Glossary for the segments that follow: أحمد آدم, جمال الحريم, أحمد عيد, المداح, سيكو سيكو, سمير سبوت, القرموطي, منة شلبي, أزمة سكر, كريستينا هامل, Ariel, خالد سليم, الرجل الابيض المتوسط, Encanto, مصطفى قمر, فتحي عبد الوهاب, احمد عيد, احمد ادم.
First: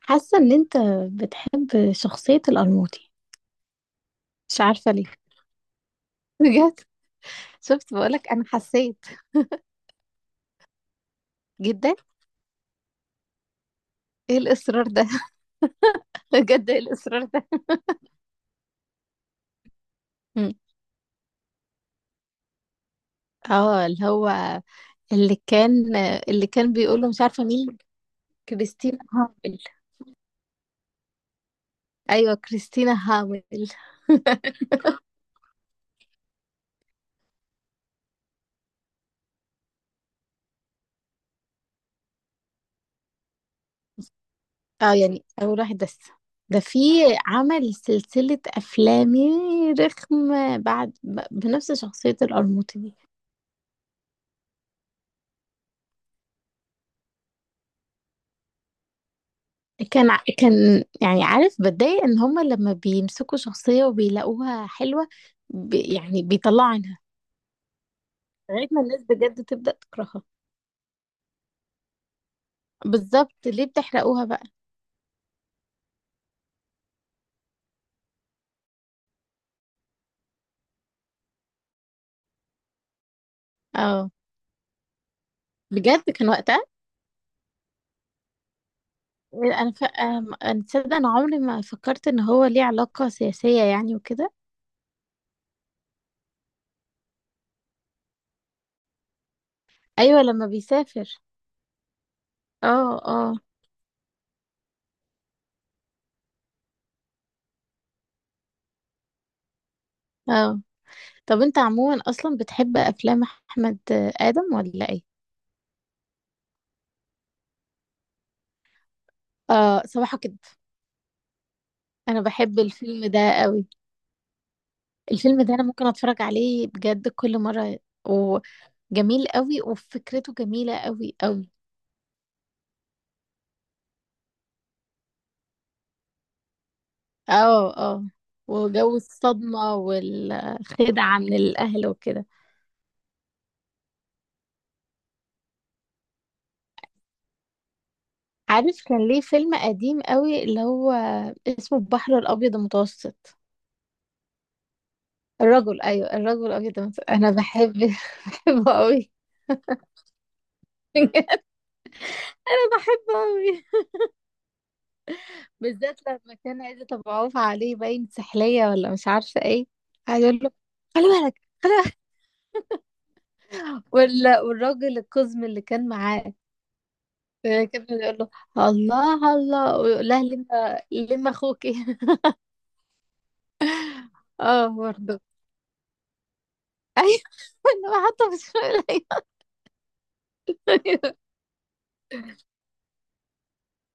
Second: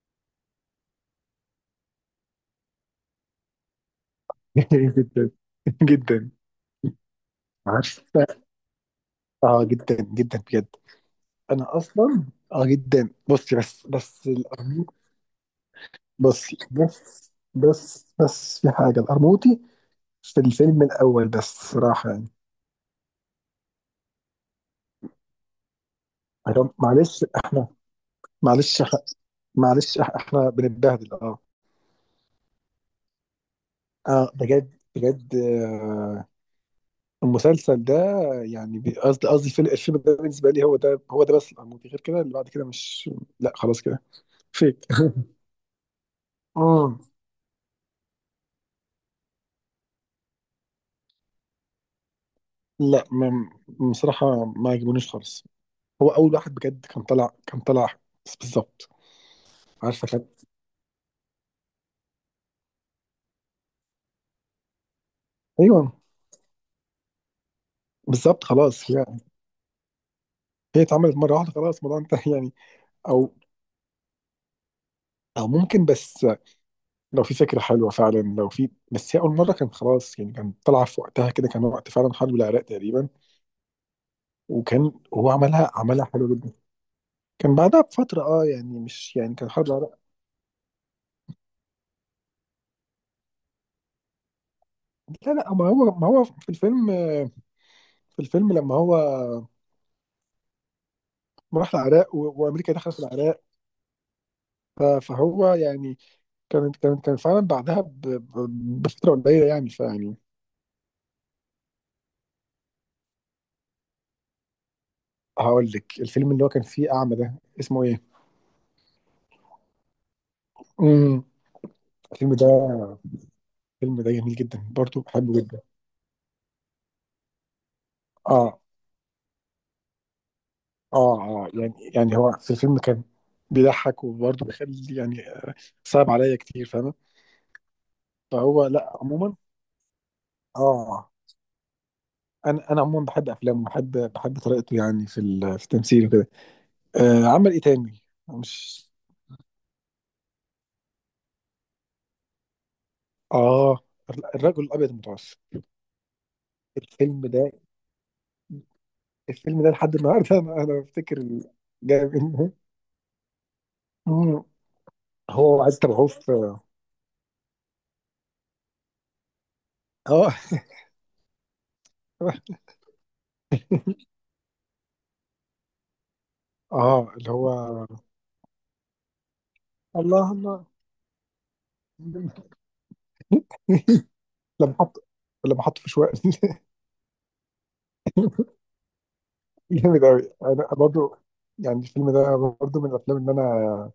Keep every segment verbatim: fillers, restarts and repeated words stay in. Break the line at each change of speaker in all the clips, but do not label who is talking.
حاسة ان انت بتحب شخصية القرموطي، مش عارفة ليه.
جدا جدا.
بجد، شفت؟
عارف.
بقولك انا حسيت
اه جدا جدا بجد. انا
جدا.
اصلا اه جدا. بصي بس بس
ايه الاصرار
القرموطي.
ده؟
بصي
بجد، ايه الاصرار
بس
ده؟
بس بس في حاجه، القرموطي في
مم.
الفيلم الاول بس، صراحه يعني.
اه، اللي هو اللي كان اللي
عشان-
كان بيقوله، مش
معلش
عارفة
احنا،
مين.
معلش
كريستينا
إحنا-
هامل.
معلش إح- احنا بنتبهدل. اه
ايوه، كريستينا هامل.
اه بجد بجد آه. المسلسل ده يعني بي- قصدي قصدي الفيلم الفيلم ده بالنسبه لي هو ده، هو ده بس. القرموطي غير كده، اللي بعد كده مش، لا خلاص كده فيك.
اه، يعني اول واحد بس، ده في،
اه.
عمل سلسلة افلام رخمة بعد ب- بنفس شخصية القرموطي دي.
لا ما بصراحة، ما عجبونيش خالص. هو أول واحد بجد، كان طلع كان طلع بس- بالظبط. عارفة
كان ع-
كان،
كان يعني عارف بتضايق ان هما لما بيمسكوا شخصية وبيلاقوها حلوة ب...
أيوه
يعني بيطلعوا عنها
بالظبط
لغاية ما
خلاص.
الناس
هي
بجد تبدأ تكرهها.
هي اتعملت مرة واحدة، خلاص الموضوع انتهى يعني. أو
بالظبط، ليه بتحرقوها بقى؟
أو ممكن بس، لو في فكرة حلوة فعلا، لو في، بس هي أول مرة كان خلاص يعني. كان طالعة في وقتها كده، كان وقت فعلا حرب العراق تقريبا.
اه،
وكان هو عملها عملها
بجد كان
حلو جدا.
وقتها.
كان بعدها بفترة، اه يعني مش يعني، كان حرب
انا ف...
العراق.
أم- انا تصدق، انا عمري ما فكرت ان هو ليه علاقة سياسية يعني وكده.
لا لا، ما هو ما هو في الفيلم، في الفيلم لما هو
ايوه، لما بيسافر.
راح العراق و- وأمريكا
اه
دخلت
اه
العراق. ف- فهو يعني كان كان كان فعلا بعدها ب- ب- بفتره قليله، يعني فيعني.
اه. طب انت عموما اصلا بتحب افلام احمد ادم ولا ايه؟
هقول لك الفيلم اللي هو كان فيه اعمى ده اسمه ايه؟
اه، صباحك كده.
امم
انا
الفيلم
بحب
ده،
الفيلم ده قوي.
الفيلم ده جميل جدا برضو، بحبه
الفيلم ده
جدا.
انا ممكن اتفرج عليه بجد كل مرة.
اه
وجميل قوي، وفكرته جميلة
اه
قوي
اه،
قوي.
يعني يعني هو في الفيلم كان بيضحك وبرضه بيخلي يعني آه، صعب عليا كتير، فاهمه.
اه اه.
فهو
وجو
لا عموما
الصدمة
اه.
والخدعة من الاهل وكده.
انا انا عموما بحب افلامه، بحب بحب طريقته يعني في ال- في التمثيل وكده. آه، عمل ايه تاني؟
عارف
مش،
كان ليه فيلم قديم قوي اللي هو اسمه البحر الابيض المتوسط.
اه الرجل الابيض المتوسط.
الرجل، ايوه الرجل الابيض المتوسط،
الفيلم
انا
ده،
بحب، بحبه قوي.
الفيلم ده لحد النهارده، انا انا بفتكر ال- جاي منه.
انا بحبه قوي.
مم. هو وعد
بالذات
تبعوه في.
لما كان عايزة ابقى عوف عليه، باين سحلية ولا مش عارفة ايه. عايز
اه
اقول له خلي بالك، خلي.
اه،
وال- والراجل القزم اللي كان معاه.
آه، اللي
آه، كان
هو
بيقول له الله الله، ويقول لها
الله الله.
لما لما اخوكي. اه،
لما حط،
برضه.
لما حط في شوية.
ايوه، انا حاطه في الشغل.
جامد قوي، انا برضو يعني الفيلم ده، برضو من الافلام اللي انا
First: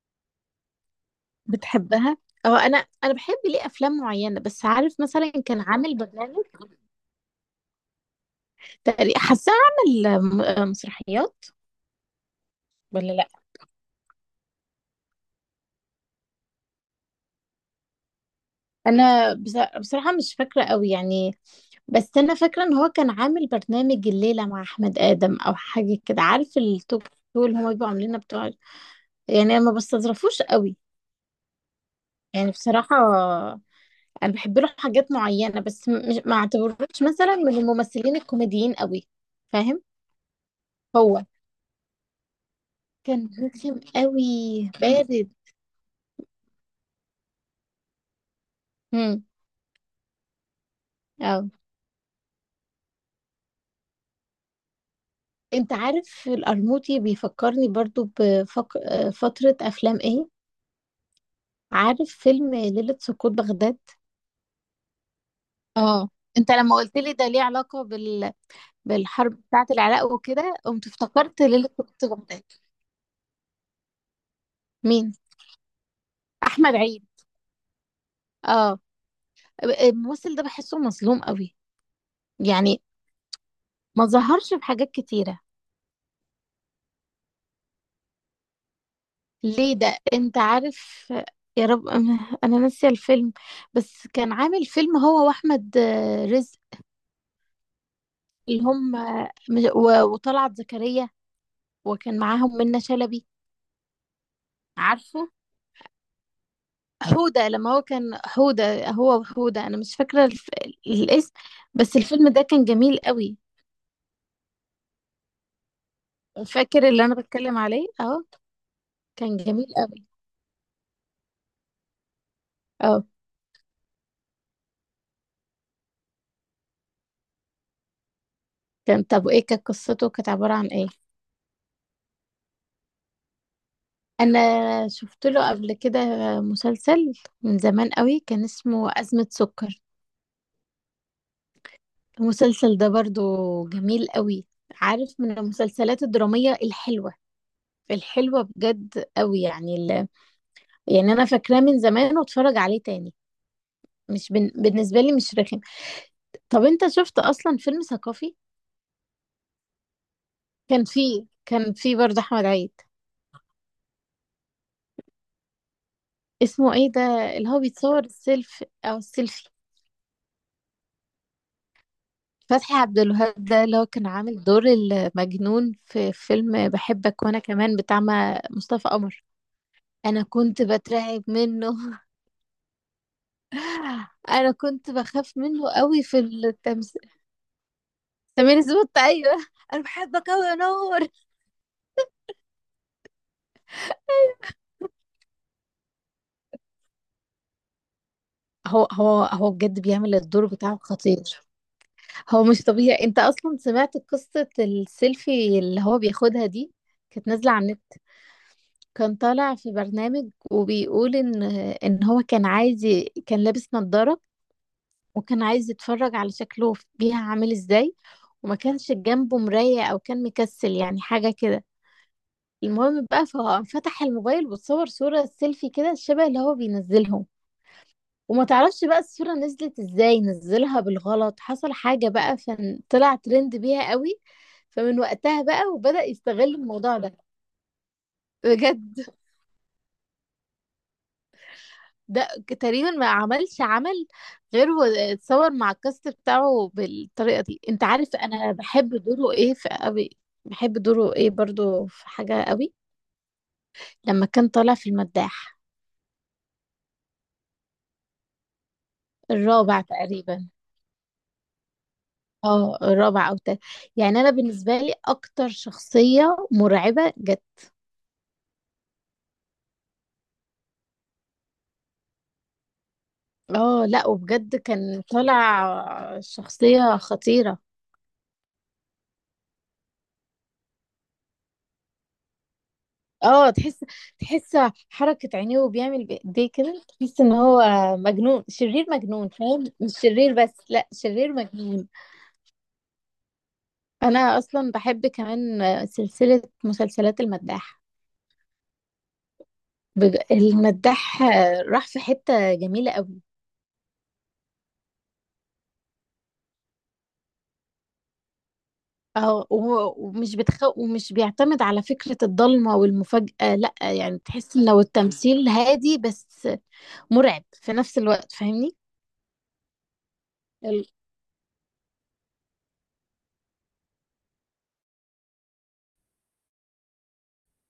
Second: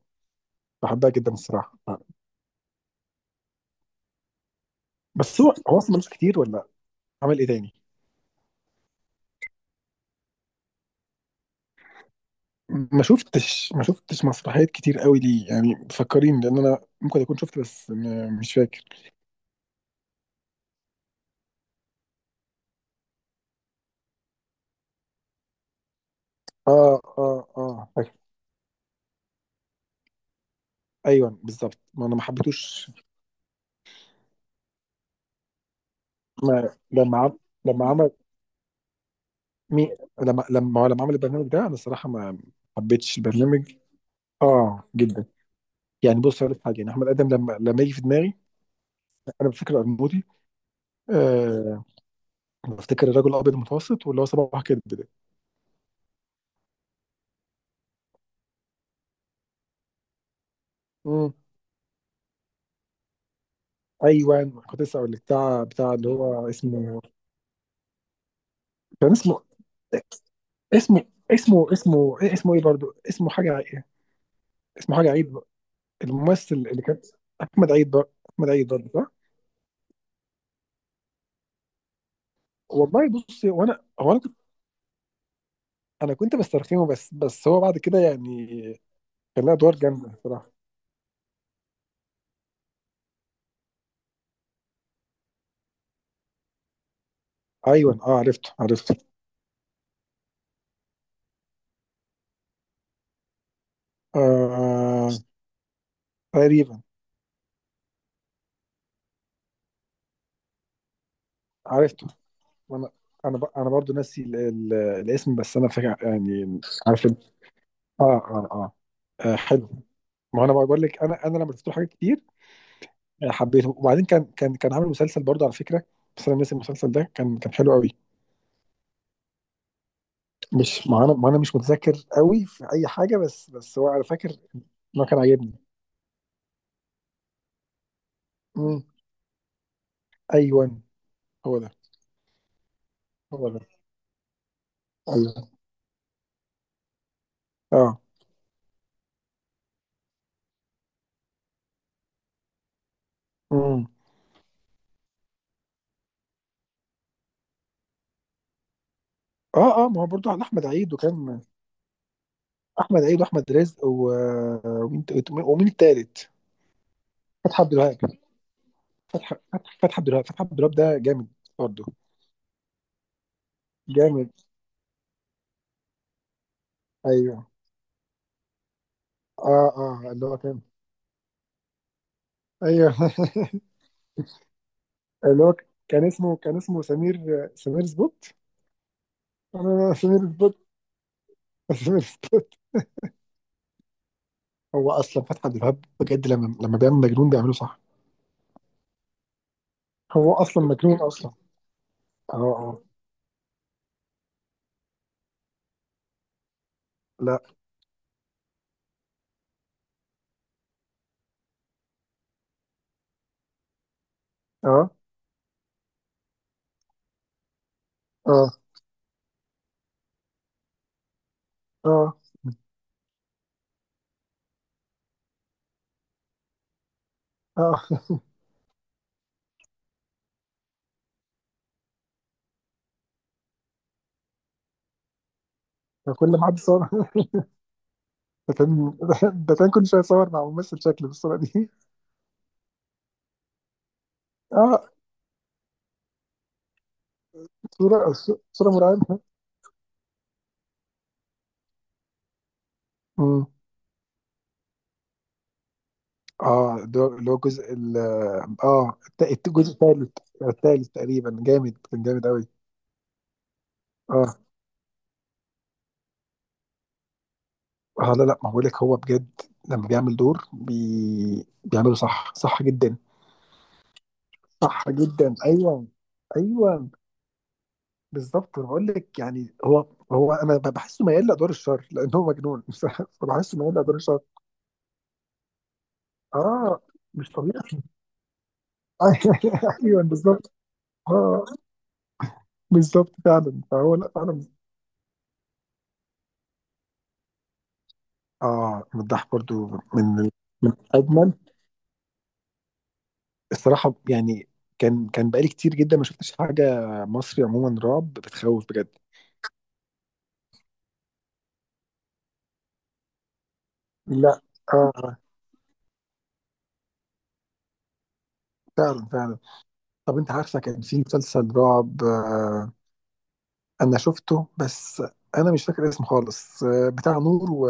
بحبها جدا الصراحه.
بتحبها؟ اه، انا انا بحب ليه افلام معينه، بس عارف مثلا
بس هو
كان
هو اصلا
عامل
ملوش كتير،
برنامج.
ولا عمل ايه تاني؟
تقريبا حاساه عامل م- مسرحيات.
ما
ولا، لا
شفتش، ما شفتش مسرحيات كتير قوي ليه، يعني فكريني، لان انا ممكن اكون شفت، بس م- مش فاكر.
انا بص- بصراحه مش فاكره قوي يعني. بس انا فاكره ان هو كان عامل برنامج الليله مع احمد ادم او حاجه كده، عارف
اه
التوك شو اللي هما
اه
بيبقوا
اه،
عاملينها بتوع، يعني ما بستظرفوش قوي.
ايوه بالظبط، ما انا ما
يعني
حبيتوش.
بصراحة، أنا بحب له حاجات معينة، بس م- مش، ما
ما
اعتبروش
لما
مثلا
عم...
من
لما عمل،
الممثلين الكوميديين قوي، فاهم؟
مي... لما لما هو لما عمل
هو
البرنامج ده، انا الصراحه ما حبيتش
كان
البرنامج.
رخم قوي،
اه جدا.
بارد.
يعني بص، هقول لك حاجه، يعني احمد ادم لما لما يجي في دماغي،
امم
انا بفتكر القرموطي،
اه،
آه، بفتكر الرجل الابيض المتوسط واللي هو صباح كده ده.
انت عارف القرموطي بيفكرني برضو بفترة أفلام ايه.
امم
عارف فيلم ليلة سقوط بغداد؟
ايوه، كنت لسه اقول لك بتاع بتاع اللي
اه.
هو
انت لما قلت
اسمه،
لي ده ليه علاقة بال...
كان
بالحرب
اسمه،
بتاعة العراق وكده، قمت
اسمه،
افتكرت ليلة
اسمه،
سقوط
اسمه إيه،
بغداد.
اسمه ايه برضه، اسمه حاجه، اسمه حاجه
مين؟
عيد. الممثل
أحمد
اللي كان
عيد.
احمد عيد برضه، احمد عيد
اه،
برضه.
الممثل ده بحسه مظلوم قوي يعني.
والله بصي، وانا
ما
هو انا كنت،
ظهرش في حاجات كتيرة.
انا كنت بسترخيه بس، بس هو بعد كده يعني كان لها
ليه
ادوار
ده
جامده
انت
بصراحه.
عارف، يا رب انا، أنا ناسية الفيلم. بس كان عامل فيلم هو واحمد، آه، رزق.
ايوه اه، عرفته
اللي
عرفته.
هم، آه، و- وطلعت زكريا، وكان معاهم منة شلبي،
آه
عارفه؟
تقريبا،
حودة، لما هو كان حودة، هو وحودة، انا مش فاكرة الف... الاسم. بس
عرفته.
الفيلم ده كان
انا
جميل
انا
قوي.
ب- انا برضو ناسي ال- ال- الاسم، بس انا فاكر يعني.
فاكر
عارف
اللي انا
ال-
بتكلم عليه؟
اه
اه.
اه اه. آه،
كان جميل
حلو.
قوي.
ما انا بقول لك، انا انا لما شفت له حاجات كتير،
اه،
آه، حبيته. وبعدين كان كان كان عامل مسلسل برضه على فكره، بس انا ناسي المسلسل ده، كان كان حلو قوي.
كان، طب ايه كانت قصته، كانت عبارة عن
مش،
ايه؟
ما انا ما انا مش متذكر قوي في اي حاجه، بس بس هو انا فاكر
انا
انه كان
شفت له
عاجبني.
قبل كده مسلسل من زمان قوي كان اسمه أزمة سكر.
أيوه، هو ده،
المسلسل ده برضو
هو ده،
جميل قوي، عارف، من
أيوه،
المسلسلات الدرامية الحلوة،
آه،
الحلوة بجد قوي يعني ال... يعني انا فاكراه من زمان واتفرج عليه تاني.
إمم،
مش بن... بالنسبة لي مش رخم. طب انت شفت اصلا فيلم ثقافي؟
آه، آه، ما هو برضه عن أحمد
كان
عيد
فيه
وكان
كان فيه برضو احمد عيد.
أحمد عيد وأحمد رزق و ومين ت ومين التالت؟
اسمه ايه ده اللي هو
فتحي عبد الوهاب،
بيتصور السيلف او
فتحي
السيلفي؟
فتحي فتحي عبد الوهاب، فتحي عبد الوهاب ده جامد برضه،
فتحي عبد الوهاب ده اللي هو كان
جامد،
عامل دور المجنون في فيلم بحبك وانا
أيوه،
كمان بتاع ما- مصطفى قمر.
آه، آه،
انا
اللي هو كان
كنت بترعب منه.
أيوه.
انا كنت بخاف
اللي هو ك
منه قوي
كان
في
اسمه، كان اسمه
التمثيل.
سمير، سمير سبوت؟
سمير سبوت، ايوه. انا
آه، سمير
بحبك قوي
سبوت،
يا نور.
سمير سبوت، هو أصلًا فتحي عبد الوهاب بجد لمّا لمّا بيعمل مجنون بيعمله صح،
هو هو هو بجد بيعمل
هو
الدور
أصلًا
بتاعه
مجنون أصلًا،
خطير.
آه،
هو مش
آه،
طبيعي، انت اصلا سمعت قصة السيلفي اللي هو بياخدها دي؟ كانت
لأ،
نازلة على النت. كان طالع في برنامج وبيقول ان ان هو كان عايز ي- كان لابس نظارة،
آه،
وكان عايز يتفرج على شكله في- بيها عامل ازاي.
آه.
وما كانش جنبه مراية او كان مكسل يعني حاجة كده.
اه
المهم بقى ففتح الموبايل وتصور صورة سيلفي كده شبه اللي هو بينزلهم.
اه.
وما تعرفش بقى الصورة نزلت ازاي، نزلها بالغلط، حصل حاجة بقى فطلع ترند بيها قوي. فمن وقتها بقى وبدأ
كل ما
يستغل
حد صور.
الموضوع ده،
ده كان،
بجد.
ده كان كل شويه صور مع ممثل شكل بالصوره دي.
ده تقريبا ما عملش عمل غير
اه،
واتصور مع الكاست بتاعه بالطريقة دي. انت
صوره،
عارف انا
صوره
بحب
مرعبه.
دوره ايه في قوي؟ بحب دوره ايه برضو في حاجة قوي
مم.
لما كان طالع في المداح،
اه، ده اللي هو الجزء ال- اه الت- الت- الجزء
الرابع
الثالث.
تقريبا.
الثالث تقريبا، جامد كان جامد قوي.
اه، الرابع او تالت، يعني انا
اه
بالنسبة لي اكتر شخصية مرعبة جت.
اه، لا لا، ما بقولك هو بجد لما بيعمل دور بي... بيعمله صح، صح جدا.
اه لا، وبجد
صح
كان
جدا
طالع
ايوه، ايوه
شخصية خطيرة.
بالظبط. انا بقول لك يعني، هو هو انا بحسه ميال لادوار الشر لان هو مجنون.
اه،
فبحسه ميال
تحس
لادوار الشر.
تحس حركة عينيه وبيعمل بايديه
اه
كده، تحس
مش
ان
طبيعي.
هو مجنون شرير، مجنون، فاهم؟ مش
ايوه
شرير
بالظبط.
بس، لا، شرير
اه
مجنون.
بالظبط فعلا، فهو لا
انا
فعلا.
اصلا بحب كمان سلسلة مسلسلات المداح.
اه، مداح برضو
بج-
من من
المداح
اجمل
راح في حتة جميلة قوي.
الصراحه يعني. كان كان بقالي كتير جدا ما شفتش حاجه مصري عموما رعب بتخوف بجد.
اه، و- ومش بتخ... ومش بيعتمد على فكرة الضلمة والمفاجأة، لا يعني
لا
تحس ان لو
اه آه،
التمثيل هادي بس مرعب في نفس الوقت، فاهمني؟
فعلا فعلا. طب انت عارفه كان
ال-
في مسلسل رعب آه. انا شفته بس انا مش فاكر اسمه خالص، آه، بتاع نور و...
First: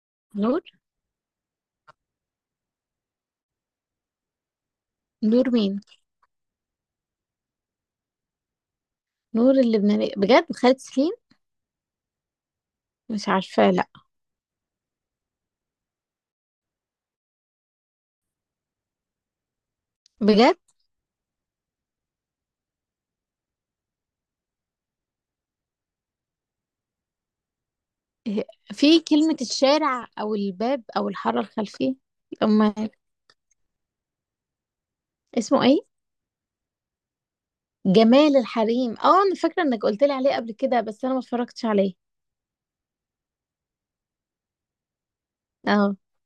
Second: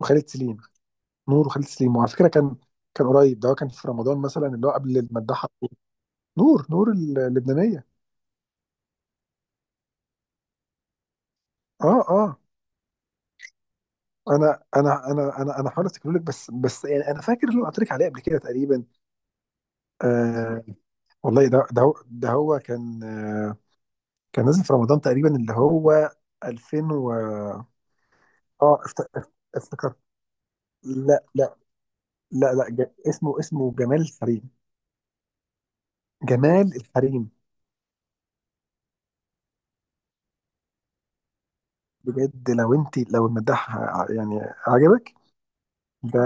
وخالد سليم.
نور
نور وخالد سليم، وعلى فكره كان كان قريب ده، هو كان في رمضان مثلا اللي هو قبل المداح.
نور مين؟
نور، نور ال- اللبنانيه.
نور اللبنانية، بجد، خالد سليم،
اه اه،
مش عارفة، لا.
انا انا انا انا انا حاول افتكر لك، بس بس يعني انا فاكر اللي أنا قلت لك عليه قبل كده تقريبا.
بجد
آه والله ده ده هو ده، هو كان آه كان نازل في رمضان تقريبا اللي هو 2000 و
هي-
اه افت-
في
اف-
كلمة
افتكرت.
الشارع أو الباب أو
لا
الحارة
لا
الخلفية.
لا لا
أما
ج... اسمه، اسمه جمال الحريم.
اسمه إيه؟
جمال الحريم،
جمال الحريم. اه، أنا فاكرة إنك قلت لي عليه قبل كده، بس أنا ما اتفرجتش عليه.
بجد لو انت لو المداح ع- يعني عجبك
اه،
ده،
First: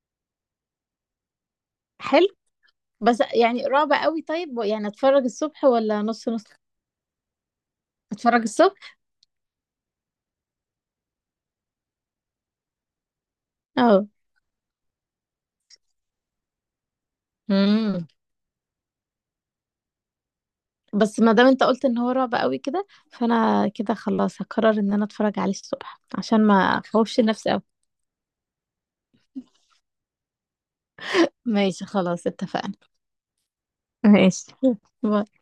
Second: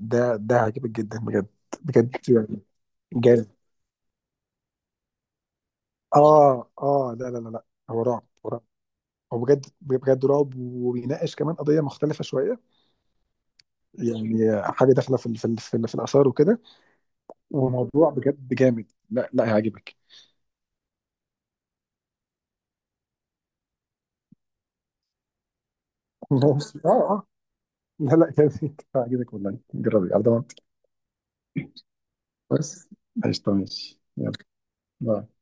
ده ده عجبك جدا بجد، بجد
حلو.
يعني
بس
جامد.
يعني رعب قوي، طيب يعني أتفرج الصبح ولا نص نص؟
اه اه لا لا لا لا، هو رعب،
أتفرج
هو رعب،
الصبح.
هو بجد بجد رعب. وبيناقش كمان قضيه مختلفه شويه،
اه.
يعني حاجه داخله في ال- في ال- في, ال- في الاثار وكده،
امم.
وموضوع بجد جامد، لا لا هيعجبك.
بس ما دام انت قلت ان هو رعب قوي كده، فانا كده خلاص هقرر ان انا اتفرج عليه الصبح عشان ما
اه
اخوفش
اه،
نفسي قوي.
لا لا جامد، هيعجبك والله، جربي على ضمانتي.
ماشي، خلاص اتفقنا.
بس قشطة، ماشي، يلا،
ماشي. باي.
باي.